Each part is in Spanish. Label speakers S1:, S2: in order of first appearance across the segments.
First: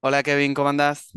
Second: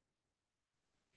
S1: Hola Kevin, ¿cómo andás?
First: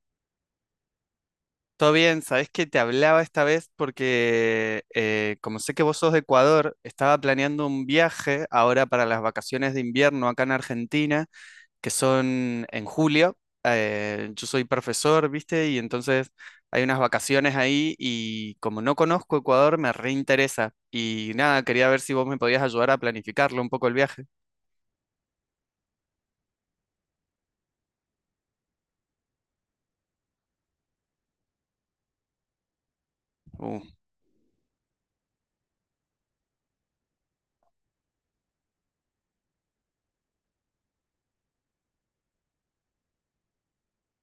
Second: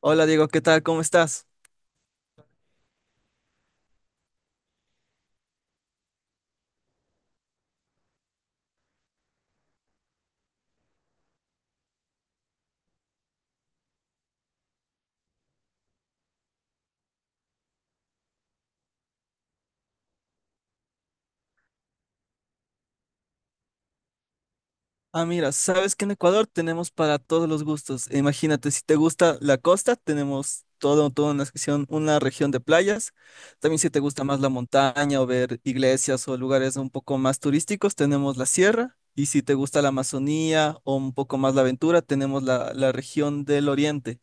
S2: Hola Diego, ¿qué tal? ¿Cómo estás?
S1: ¿Todo bien? Sabés que te hablaba esta vez porque como sé que vos sos de Ecuador, estaba planeando un viaje ahora para las vacaciones de invierno acá en Argentina, que son en julio. Yo soy profesor, ¿viste? Y entonces hay unas vacaciones ahí y como no conozco Ecuador, me reinteresa. Y nada, quería ver si vos me podías ayudar a planificarlo un poco el viaje.
S2: Ah, mira, sabes que en Ecuador tenemos para todos los gustos. E imagínate, si te gusta la costa, tenemos todo, toda una sección, una región de playas.
S1: Uh,
S2: También si te gusta más la montaña o ver iglesias o lugares un poco más turísticos, tenemos la sierra. Y si te gusta la Amazonía o un poco más la aventura, tenemos la región del oriente.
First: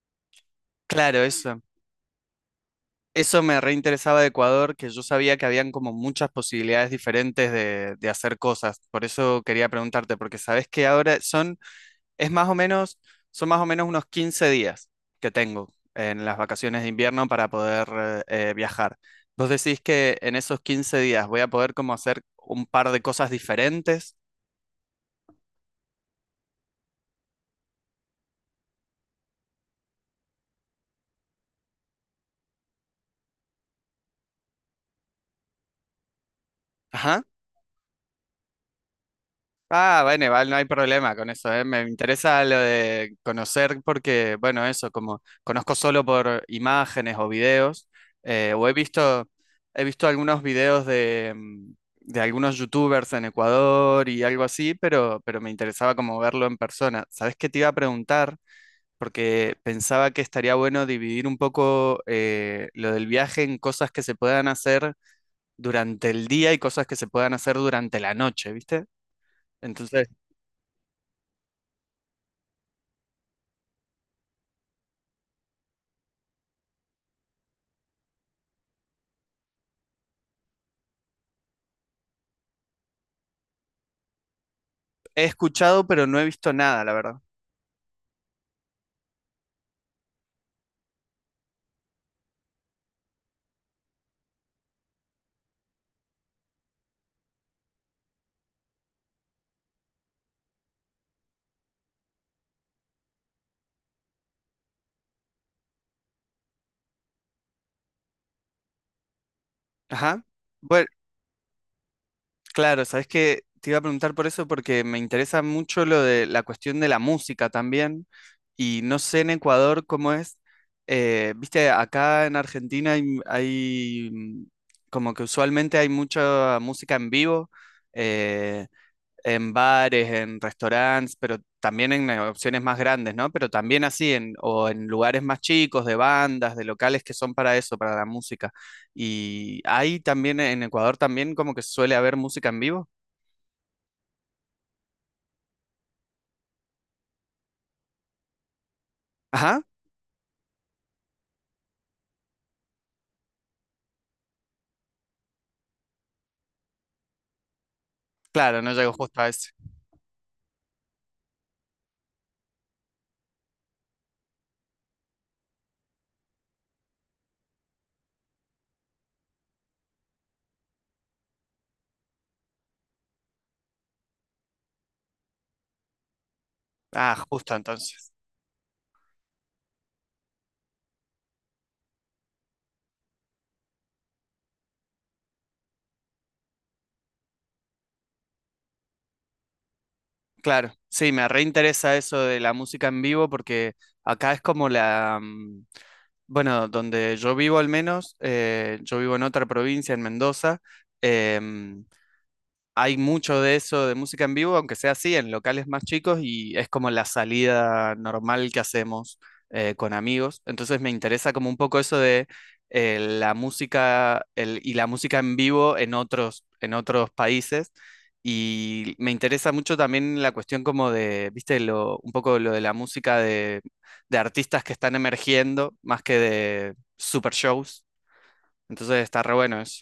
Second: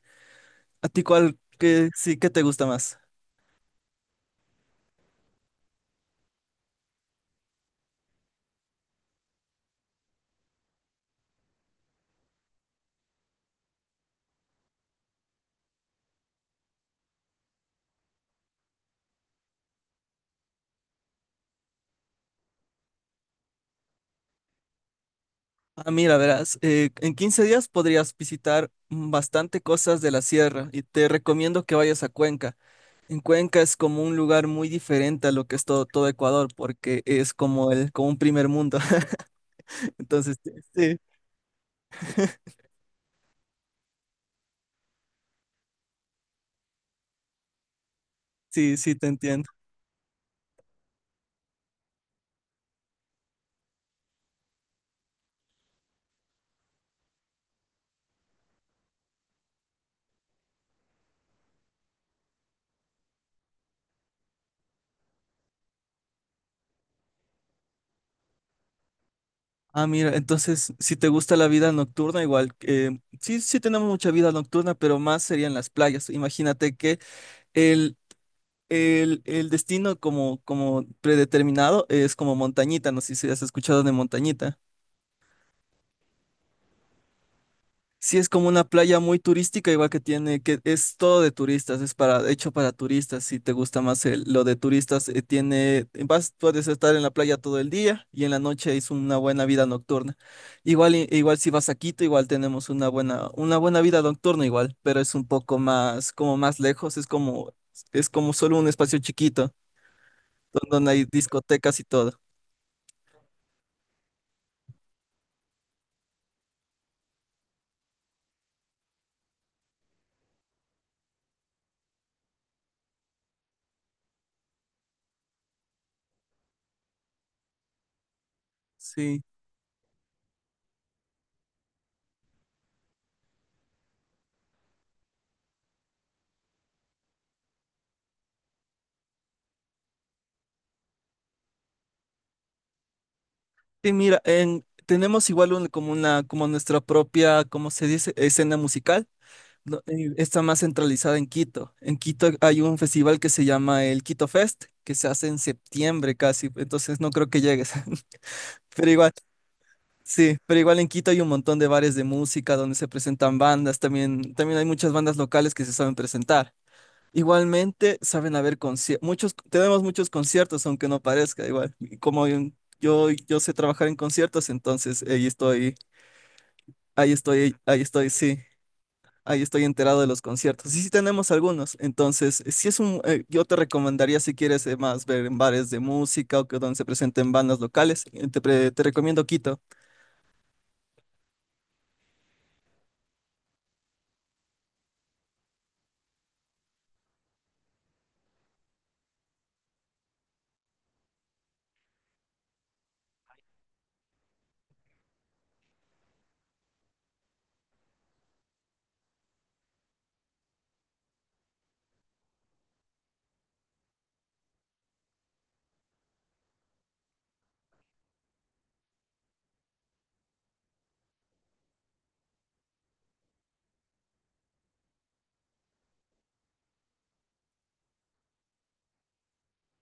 S2: ¿A ti
S1: claro,
S2: cuál,
S1: eso.
S2: qué, sí, qué te gusta más?
S1: Eso me reinteresaba de Ecuador, que yo sabía que habían como muchas posibilidades diferentes de hacer cosas. Por eso quería preguntarte, porque sabes que ahora son, es más o menos, son más o menos unos 15 días que tengo en las vacaciones de invierno para poder viajar. ¿Vos decís que en esos 15 días voy a poder como hacer un par de cosas diferentes?
S2: Ah, mira, verás, en 15 días podrías visitar bastante cosas de la sierra y te recomiendo que vayas a Cuenca. En Cuenca es como un lugar muy diferente a lo que es todo, todo Ecuador, porque
S1: Ajá.
S2: es como como un primer mundo.
S1: Ah, bueno,
S2: Entonces,
S1: igual no hay
S2: sí,
S1: problema con eso, ¿eh? Me interesa lo de conocer porque, bueno, eso, como conozco solo por imágenes o videos, o he
S2: sí, te
S1: visto,
S2: entiendo.
S1: he visto algunos videos de algunos youtubers en Ecuador y algo así, pero me interesaba como verlo en persona. ¿Sabes qué te iba a preguntar? Porque pensaba que estaría bueno dividir un poco lo del viaje en cosas que se puedan hacer durante el día y cosas que se puedan hacer durante la noche, ¿viste?
S2: Ah,
S1: Entonces.
S2: mira, entonces, si te gusta la vida nocturna, igual, sí, sí tenemos mucha vida nocturna, pero más serían las playas. Imagínate que el, el destino como, como predeterminado es como Montañita, no sé si has escuchado de Montañita.
S1: He escuchado, pero no he visto nada, la verdad.
S2: Sí, es como una playa muy turística, igual que tiene, que es todo de turistas, es para, hecho para turistas, si te gusta más el- lo de turistas, tiene, vas, puedes estar en la playa todo el día y en la noche es una buena vida nocturna. Igual, i- igual si vas a Quito, igual tenemos una buena vida nocturna igual, pero es un poco más, como más lejos, es como solo un espacio chiquito,
S1: Ajá.
S2: don-
S1: Bueno,
S2: donde hay discotecas y todo.
S1: claro, sabes que te iba a preguntar por eso porque me interesa mucho lo de la cuestión de la música también. Y no sé en Ecuador cómo es. Viste, acá en Argentina hay, como que usualmente hay mucha música en vivo. eh,
S2: Sí.
S1: en bares, en restaurantes, pero también en opciones más grandes, ¿no? Pero también así, en, o en lugares más chicos, de bandas, de locales que son para eso, para la música. Y ahí también, en Ecuador también como que suele haber música en vivo.
S2: Sí, mira, en, tenemos igual un- como una, como nuestra propia, ¿cómo se dice? Escena musical.
S1: Ajá,
S2: No, está más centralizada en Quito. En Quito hay un festival que se llama el Quito Fest, que se hace en septiembre casi, entonces no creo que llegues.
S1: claro, no
S2: Pero
S1: llego
S2: igual,
S1: justo a ese.
S2: sí, pero igual en Quito hay un montón de bares de música donde se presentan bandas, también, también hay muchas bandas locales que se saben presentar. Igualmente, saben haber conciertos, muchos, tenemos muchos conciertos, aunque no parezca, igual. Y como en- yo sé trabajar en conciertos, entonces ahí estoy, ahí
S1: Ah, justo
S2: estoy, ahí estoy,
S1: entonces.
S2: sí. Ahí estoy enterado de los conciertos. Y sí tenemos algunos. Entonces, si es un, yo te recomendaría si quieres más ver en bares de música o que donde se presenten bandas locales, te, pre- te recomiendo Quito.
S1: Claro, sí, me reinteresa eso de la música en vivo porque acá es como la. Bueno, donde yo vivo al menos, yo vivo en otra provincia, en Mendoza. em, Hay mucho de eso de música en vivo, aunque sea así, en locales más chicos, y es como la salida normal que hacemos con amigos. Entonces me interesa como un poco eso de y la música en vivo en otros, países. Y me interesa mucho también la cuestión como de, viste, lo, un poco lo de la música de artistas que están emergiendo, más que de super shows. Entonces está re bueno eso.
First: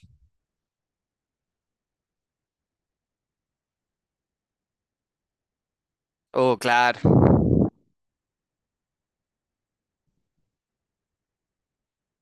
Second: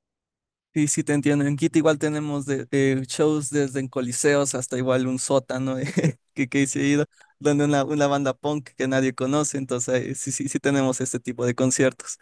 S2: Y si te entiendo, en Quito igual tenemos de, shows desde en coliseos hasta igual un sótano
S1: Oh,
S2: que he
S1: claro.
S2: ido, donde una banda punk que nadie conoce. Entonces, sí, sí tenemos este tipo de conciertos.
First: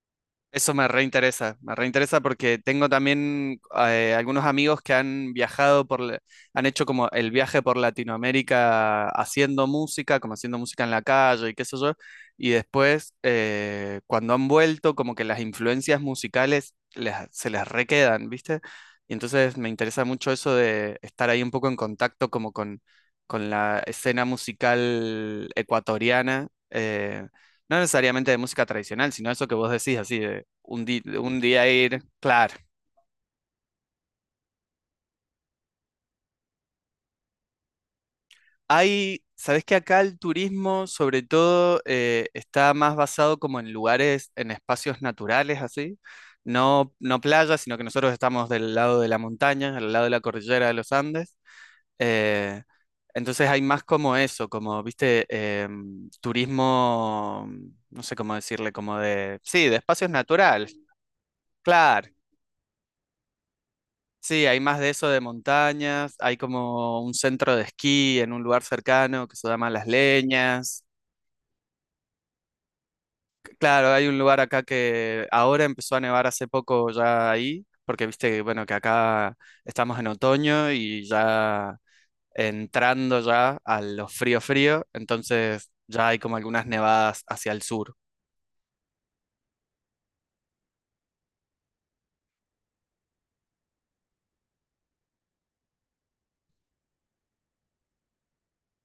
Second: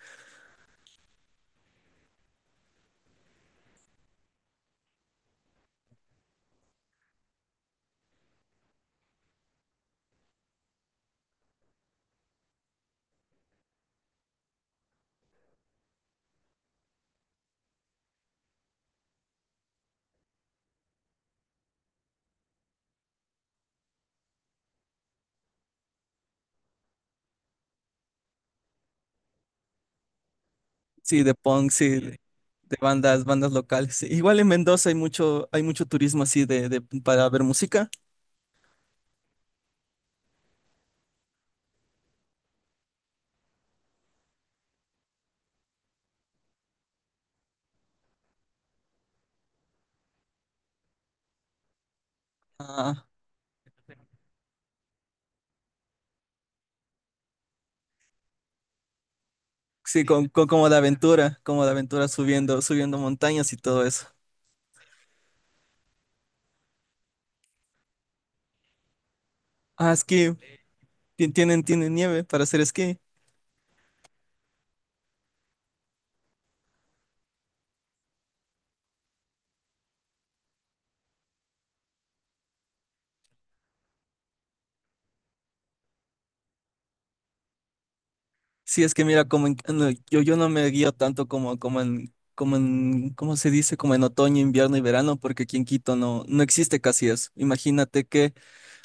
S1: Eso me reinteresa porque tengo también algunos amigos que han viajado han hecho como el viaje por Latinoamérica haciendo música, como haciendo música en la calle y qué sé yo, y después cuando han vuelto como que las influencias musicales se les requedan, ¿viste? Y entonces me interesa mucho eso de estar ahí un poco en contacto como con la escena musical ecuatoriana. No necesariamente de música tradicional, sino eso que vos decís, así, un, di-
S2: Sí, de
S1: un día
S2: punk, sí,
S1: ir, claro.
S2: de bandas, bandas locales. Sí, igual en Mendoza hay mucho turismo así de- para ver música.
S1: Hay, sabes que acá el turismo, sobre todo, está más basado como en lugares, en espacios naturales, así. No, no playas, sino que nosotros estamos del lado de la montaña, al lado de la cordillera de los Andes. Eh,
S2: Ah,
S1: entonces hay más como eso, como, viste, turismo, no sé cómo decirle, como de, sí, de
S2: sí,
S1: espacios
S2: con-
S1: naturales.
S2: como de
S1: Claro,
S2: aventura subiendo, subiendo montañas y todo eso.
S1: sí, hay más de eso de montañas, hay como un centro de esquí en un lugar cercano que se llama Las
S2: Ah, esquí,
S1: Leñas.
S2: ti- tienen, tienen nieve para hacer esquí.
S1: Claro, hay un lugar acá que ahora empezó a nevar hace poco ya ahí, porque viste que bueno que acá estamos en otoño y ya entrando ya a lo frío frío, entonces ya hay como algunas nevadas hacia el sur.
S2: Sí, es que mira, como en- no, yo no me guío tanto como, como en, como en, ¿cómo se dice? Como en otoño, invierno y verano, porque aquí en Quito no, no existe casi eso. Imagínate que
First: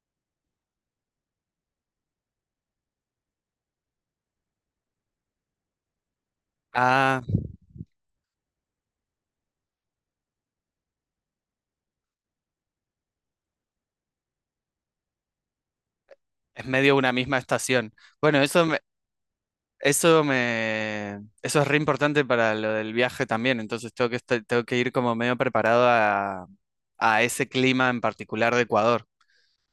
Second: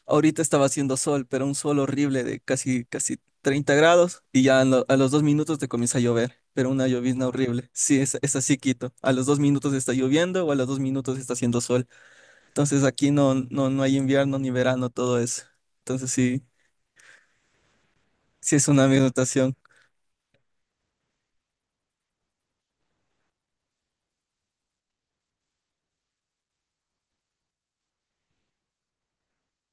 S2: ahorita estaba haciendo sol, pero un sol horrible de casi, casi 30 grados y ya a, lo- a los 2 minutos te comienza a llover. Pero una
S1: Ah,
S2: llovizna horrible. Sí, es así, Quito. A los 2 minutos está lloviendo o a los 2 minutos está haciendo sol. Entonces aquí no, no hay invierno ni verano, todo eso. Entonces sí,
S1: es medio una misma estación. Bueno,
S2: sí es una minotación.
S1: Eso me, eso es re importante para lo del viaje también, entonces tengo que ir como medio preparado a ese clima en particular de Ecuador.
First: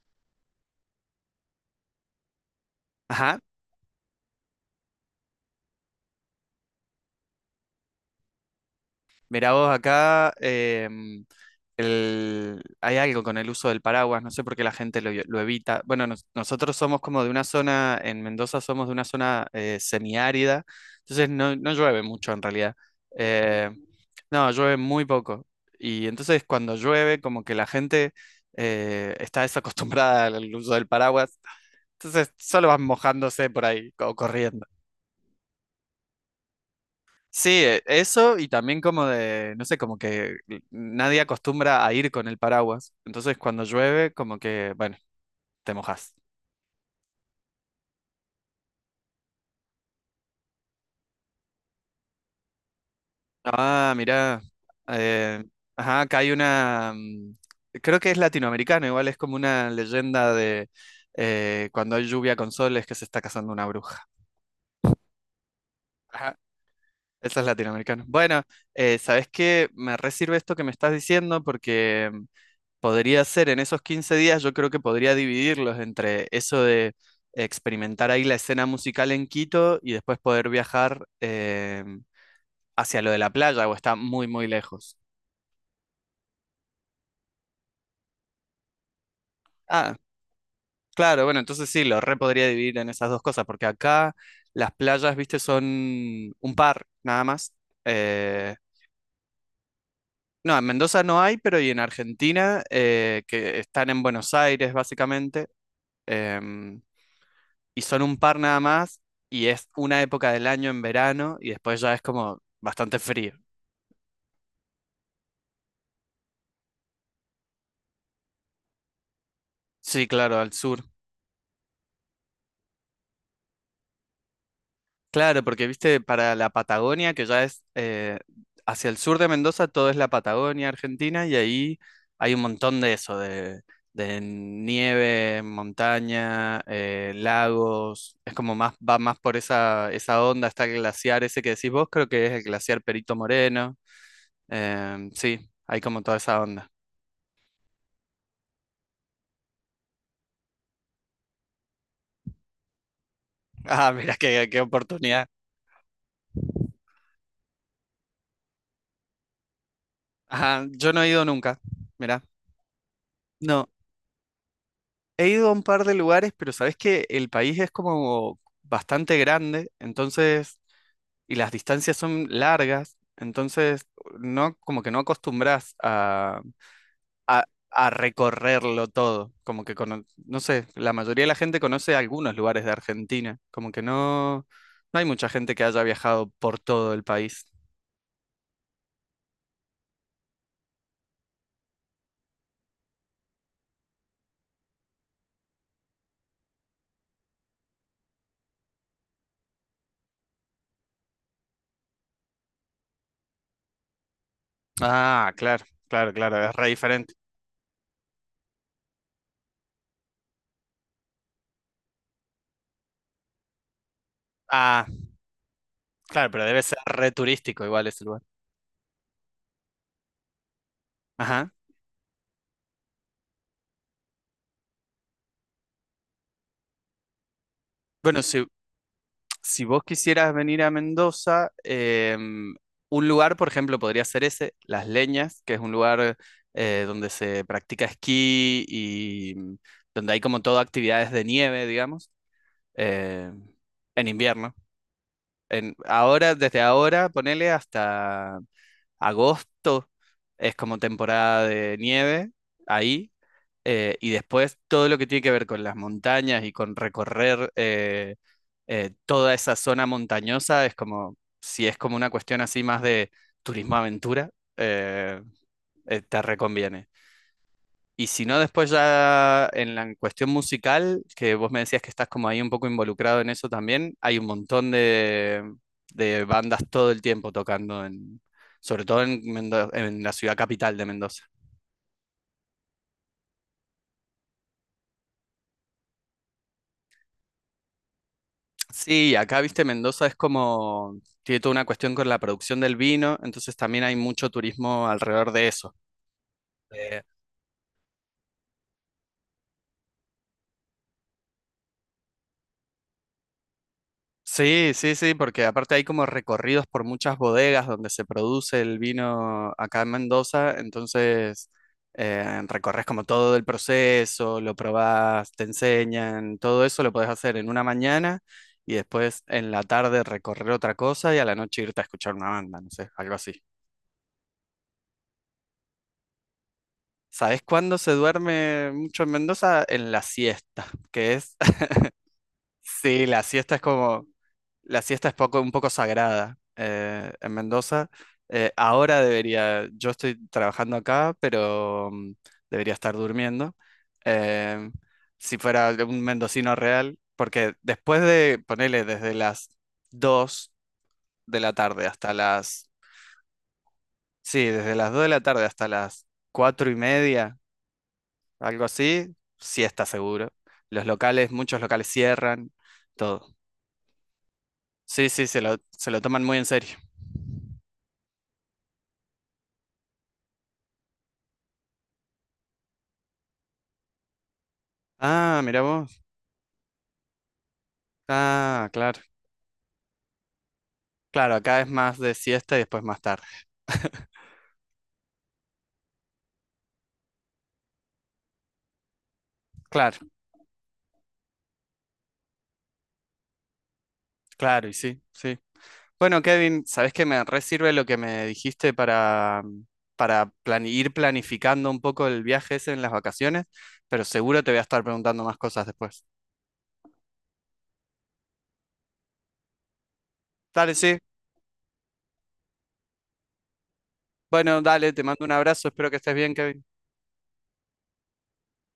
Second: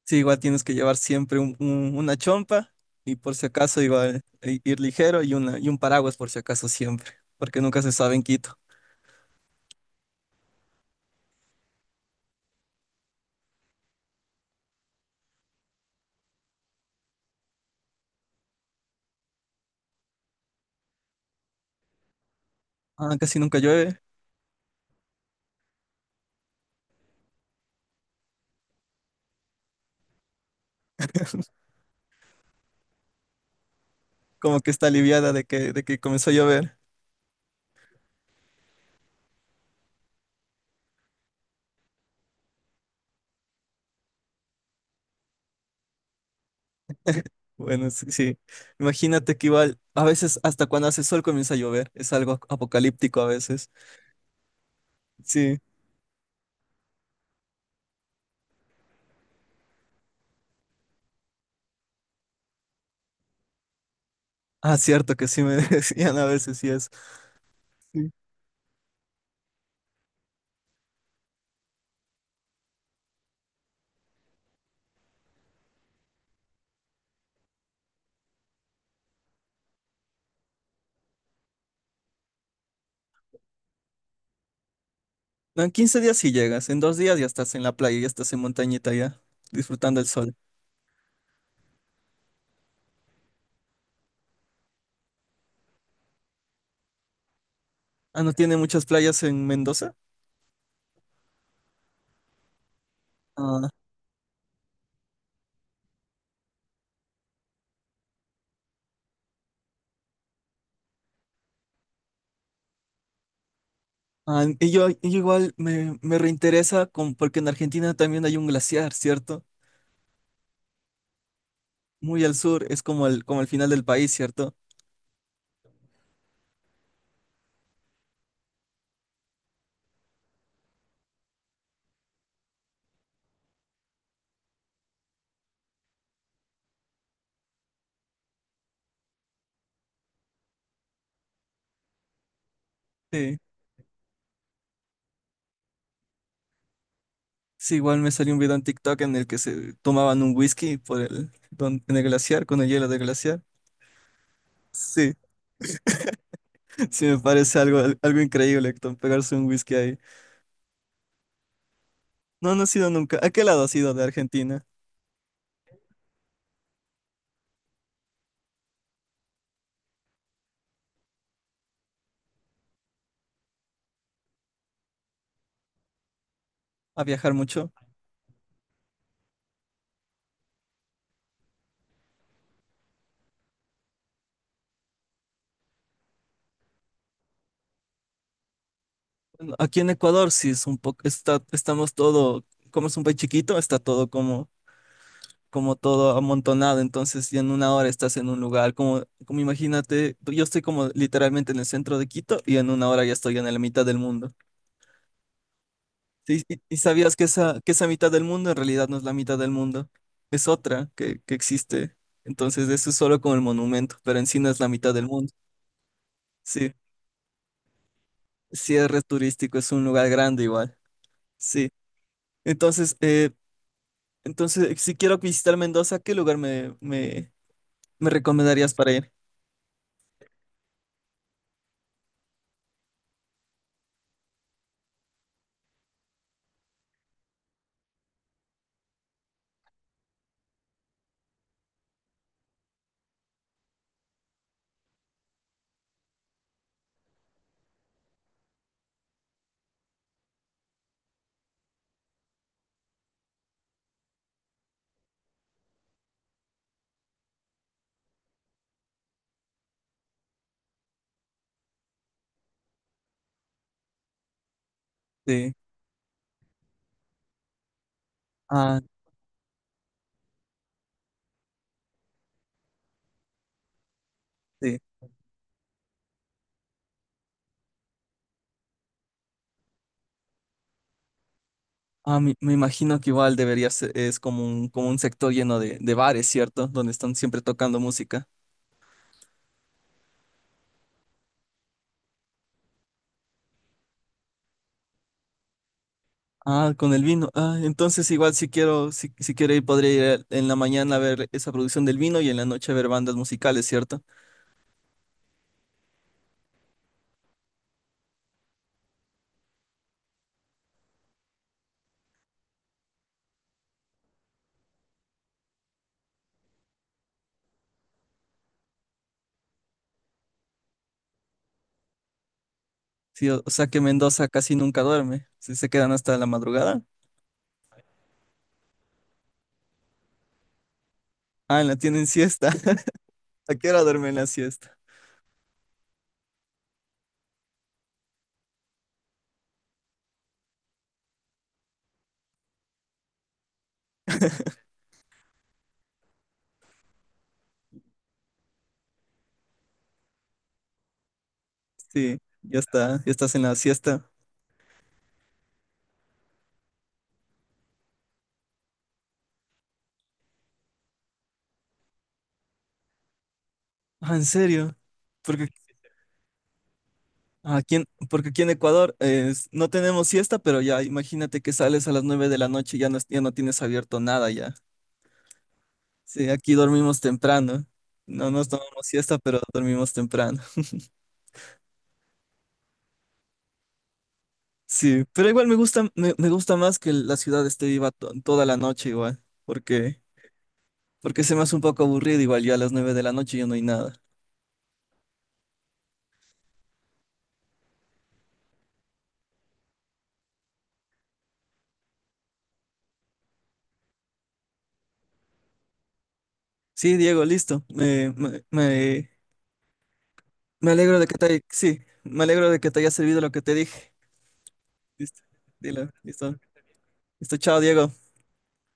S2: Sí, igual tienes que llevar siempre un- una chompa y por
S1: Ajá,
S2: si acaso igual i- ir ligero y, una, y un paraguas por si acaso siempre, porque nunca se sabe en Quito.
S1: mirá vos acá, hay algo con el uso del paraguas, no sé por qué la gente lo evita. Bueno, nosotros somos como de una zona, en Mendoza somos de una zona semiárida, entonces no, no llueve mucho en realidad.
S2: Ah, casi nunca
S1: Eh,
S2: llueve,
S1: no, llueve muy poco. Y entonces cuando llueve, como que la gente está desacostumbrada al uso del paraguas, entonces solo van mojándose por ahí o
S2: como
S1: corriendo.
S2: que está aliviada de que comenzó a llover.
S1: Sí, eso y también como de, no sé, como que nadie acostumbra a ir con el paraguas. Entonces cuando llueve, como que, bueno, te mojas.
S2: Bueno, sí, sí. Imagínate que igual a veces hasta cuando hace sol comienza a llover, es algo apocalíptico a veces.
S1: Ah, mirá. eh,
S2: Sí,
S1: ajá, acá hay una, creo que es latinoamericano, igual es como una leyenda de cuando hay lluvia con sol es que se está casando una bruja.
S2: ah, cierto que sí me decían a
S1: Ajá,
S2: veces, sí es.
S1: eso es latinoamericano.
S2: Sí.
S1: Bueno, ¿sabés qué? Me re sirve esto que me estás diciendo porque podría ser en esos 15 días, yo creo que podría dividirlos entre eso de experimentar ahí la escena musical en Quito y después poder viajar hacia lo de la playa o está muy, muy lejos.
S2: No, en 15 días sí llegas, en 2 días ya estás en la playa, ya estás en montañita ya,
S1: Ah,
S2: disfrutando el sol.
S1: claro, bueno, entonces sí, lo re podría dividir en esas dos cosas, porque acá las playas, viste, son un par nada más.
S2: Ah, ¿no
S1: Eh,
S2: tiene muchas playas en Mendoza?
S1: no, en Mendoza no hay, pero y en Argentina, que
S2: Ah,
S1: están en Buenos Aires, básicamente. em, y son un par nada más, y es una época del año en verano, y después ya es como bastante frío.
S2: ah, y yo igual me, me reinteresa con- porque en Argentina también hay un glaciar, ¿cierto?
S1: Sí, claro, al sur.
S2: Muy al sur, es como el final del país, ¿cierto?
S1: Claro, porque viste, para la Patagonia, que ya es hacia el sur de Mendoza, todo es la Patagonia Argentina, y ahí hay un montón de eso, de nieve, montaña, lagos, es como más, va más por esa onda, está el glaciar ese que decís vos, creo que es el glaciar Perito
S2: Sí.
S1: Moreno. Sí, hay como toda esa onda.
S2: Sí, igual me salió un video en TikTok en el que se tomaban un whisky por el, don- en el glaciar, con el hielo del glaciar.
S1: Ah, mira, qué
S2: Sí,
S1: oportunidad.
S2: sí me parece algo, algo increíble, Héctor, pegarse un whisky ahí.
S1: Ajá, yo no he ido nunca, mira.
S2: No, no he sido nunca. ¿A qué lado
S1: No,
S2: has ido de Argentina?
S1: he ido a un par de lugares, pero sabes que el país es como bastante grande, entonces, y las distancias son largas, entonces, no, como que no acostumbras a,
S2: ¿A viajar
S1: a,
S2: mucho?
S1: a recorrerlo todo, como que, no sé, la mayoría de la gente conoce algunos lugares de Argentina, como que no, no hay mucha gente que haya viajado por todo el país.
S2: Aquí en Ecuador sí es un poco, está, estamos todo, como es un país chiquito, está todo como, como todo amontonado, entonces ya en una hora estás en un lugar, como, como imagínate, yo estoy como literalmente en el centro de Quito y en una hora ya estoy en la mitad del mundo.
S1: Ah, claro, claro,
S2: Sí,
S1: claro, es re
S2: y
S1: diferente.
S2: sabías que esa mitad del mundo en realidad no es la mitad del mundo, es otra que existe, entonces eso es solo como el monumento, pero en sí no es la mitad del mundo,
S1: Claro, pero debe
S2: sí,
S1: ser re turístico igual ese lugar.
S2: sí es re turístico, es un lugar grande igual,
S1: Ajá.
S2: sí. Entonces, entonces, si quiero visitar Mendoza, ¿qué lugar me, me
S1: Bueno, si,
S2: recomendarías para ir?
S1: si vos quisieras venir a Mendoza, em, un lugar, por ejemplo, podría ser ese, Las Leñas, que es un lugar donde se practica esquí y donde hay como todo actividades de nieve, digamos, eh, en invierno. Ahora, desde ahora, ponele hasta agosto, es como temporada de nieve ahí. Y después todo lo que tiene que ver con las montañas y con recorrer toda esa zona montañosa es como, si es como una cuestión así más de turismo aventura, eh,
S2: Sí.
S1: te reconviene. Y si no, después
S2: Ah,
S1: ya en la cuestión musical, que vos me decías que estás como ahí un poco involucrado en eso también, hay un montón
S2: sí.
S1: de bandas todo el tiempo tocando en, sobre todo en la ciudad capital de Mendoza.
S2: Ah, me imagino que igual debería ser, es como un sector lleno de bares, ¿cierto? Donde están siempre tocando música.
S1: Sí, acá, viste, Mendoza es como, tiene toda una cuestión con la producción del vino, entonces también hay mucho turismo alrededor de eso.
S2: Ah, con
S1: Eh,
S2: el vino. Ah, entonces igual si quiero, si, si quiero ir, podría ir en la mañana a ver esa producción del vino y en la noche a ver bandas musicales, ¿cierto?
S1: sí, sí, sí, porque aparte hay como recorridos por muchas bodegas donde se produce el vino acá en Mendoza, entonces recorres como todo el proceso, lo probás, te enseñan, todo eso lo podés hacer en una mañana y después en la tarde recorrer otra cosa y a la noche irte a escuchar una banda, no sé, algo
S2: Sí,
S1: así.
S2: o sea que Mendoza casi nunca duerme. Sí, se quedan hasta la madrugada.
S1: ¿Sabes cuándo se duerme mucho en Mendoza? En la siesta, que es,
S2: Ah, la tienen siesta.
S1: sí, la siesta
S2: ¿A
S1: es
S2: qué hora
S1: como,
S2: duermen la siesta?
S1: la siesta es un poco sagrada en Mendoza. Ahora debería, yo estoy trabajando acá, pero debería estar durmiendo. Eh, si fuera un mendocino real, porque después de, ponele, desde las 2 de la tarde hasta
S2: Sí, ya
S1: las,
S2: está, ya estás en la siesta.
S1: sí, desde las 2 de la tarde hasta las 4 y media algo así, sí está seguro. Los locales, muchos locales cierran, todo.
S2: Ah, ¿en serio?
S1: Sí, sí, se
S2: Porque
S1: lo, se lo toman muy en serio.
S2: ah, aquí en, porque aquí en Ecuador es- no tenemos siesta, pero ya imagínate que sales a las 9 de la noche y ya no, ya no tienes abierto nada ya.
S1: Ah, mira vos.
S2: Sí, aquí dormimos temprano. No nos
S1: Ah,
S2: tomamos
S1: claro.
S2: siesta, pero dormimos temprano.
S1: Claro, acá es más de siesta y después más tarde.
S2: Sí, pero igual me gusta, me gusta más que la ciudad esté viva to- toda la noche igual,
S1: Claro,
S2: porque, porque se me hace un poco aburrido igual ya a las 9 de la noche ya no hay nada.
S1: claro, y sí, sí. Bueno, Kevin, ¿sabés que me re sirve lo que me dijiste para ir planificando un poco el viaje ese en las vacaciones? Pero seguro te voy a estar preguntando más cosas después.
S2: Sí, Diego, listo. Me, me
S1: Dale, sí.
S2: alegro de que te, sí, me alegro de que te haya servido lo que te dije.
S1: Bueno, dale, te
S2: Listo,
S1: mando un abrazo, espero
S2: dilo,
S1: que estés bien,
S2: listo.
S1: Kevin.
S2: Listo, chao, Diego.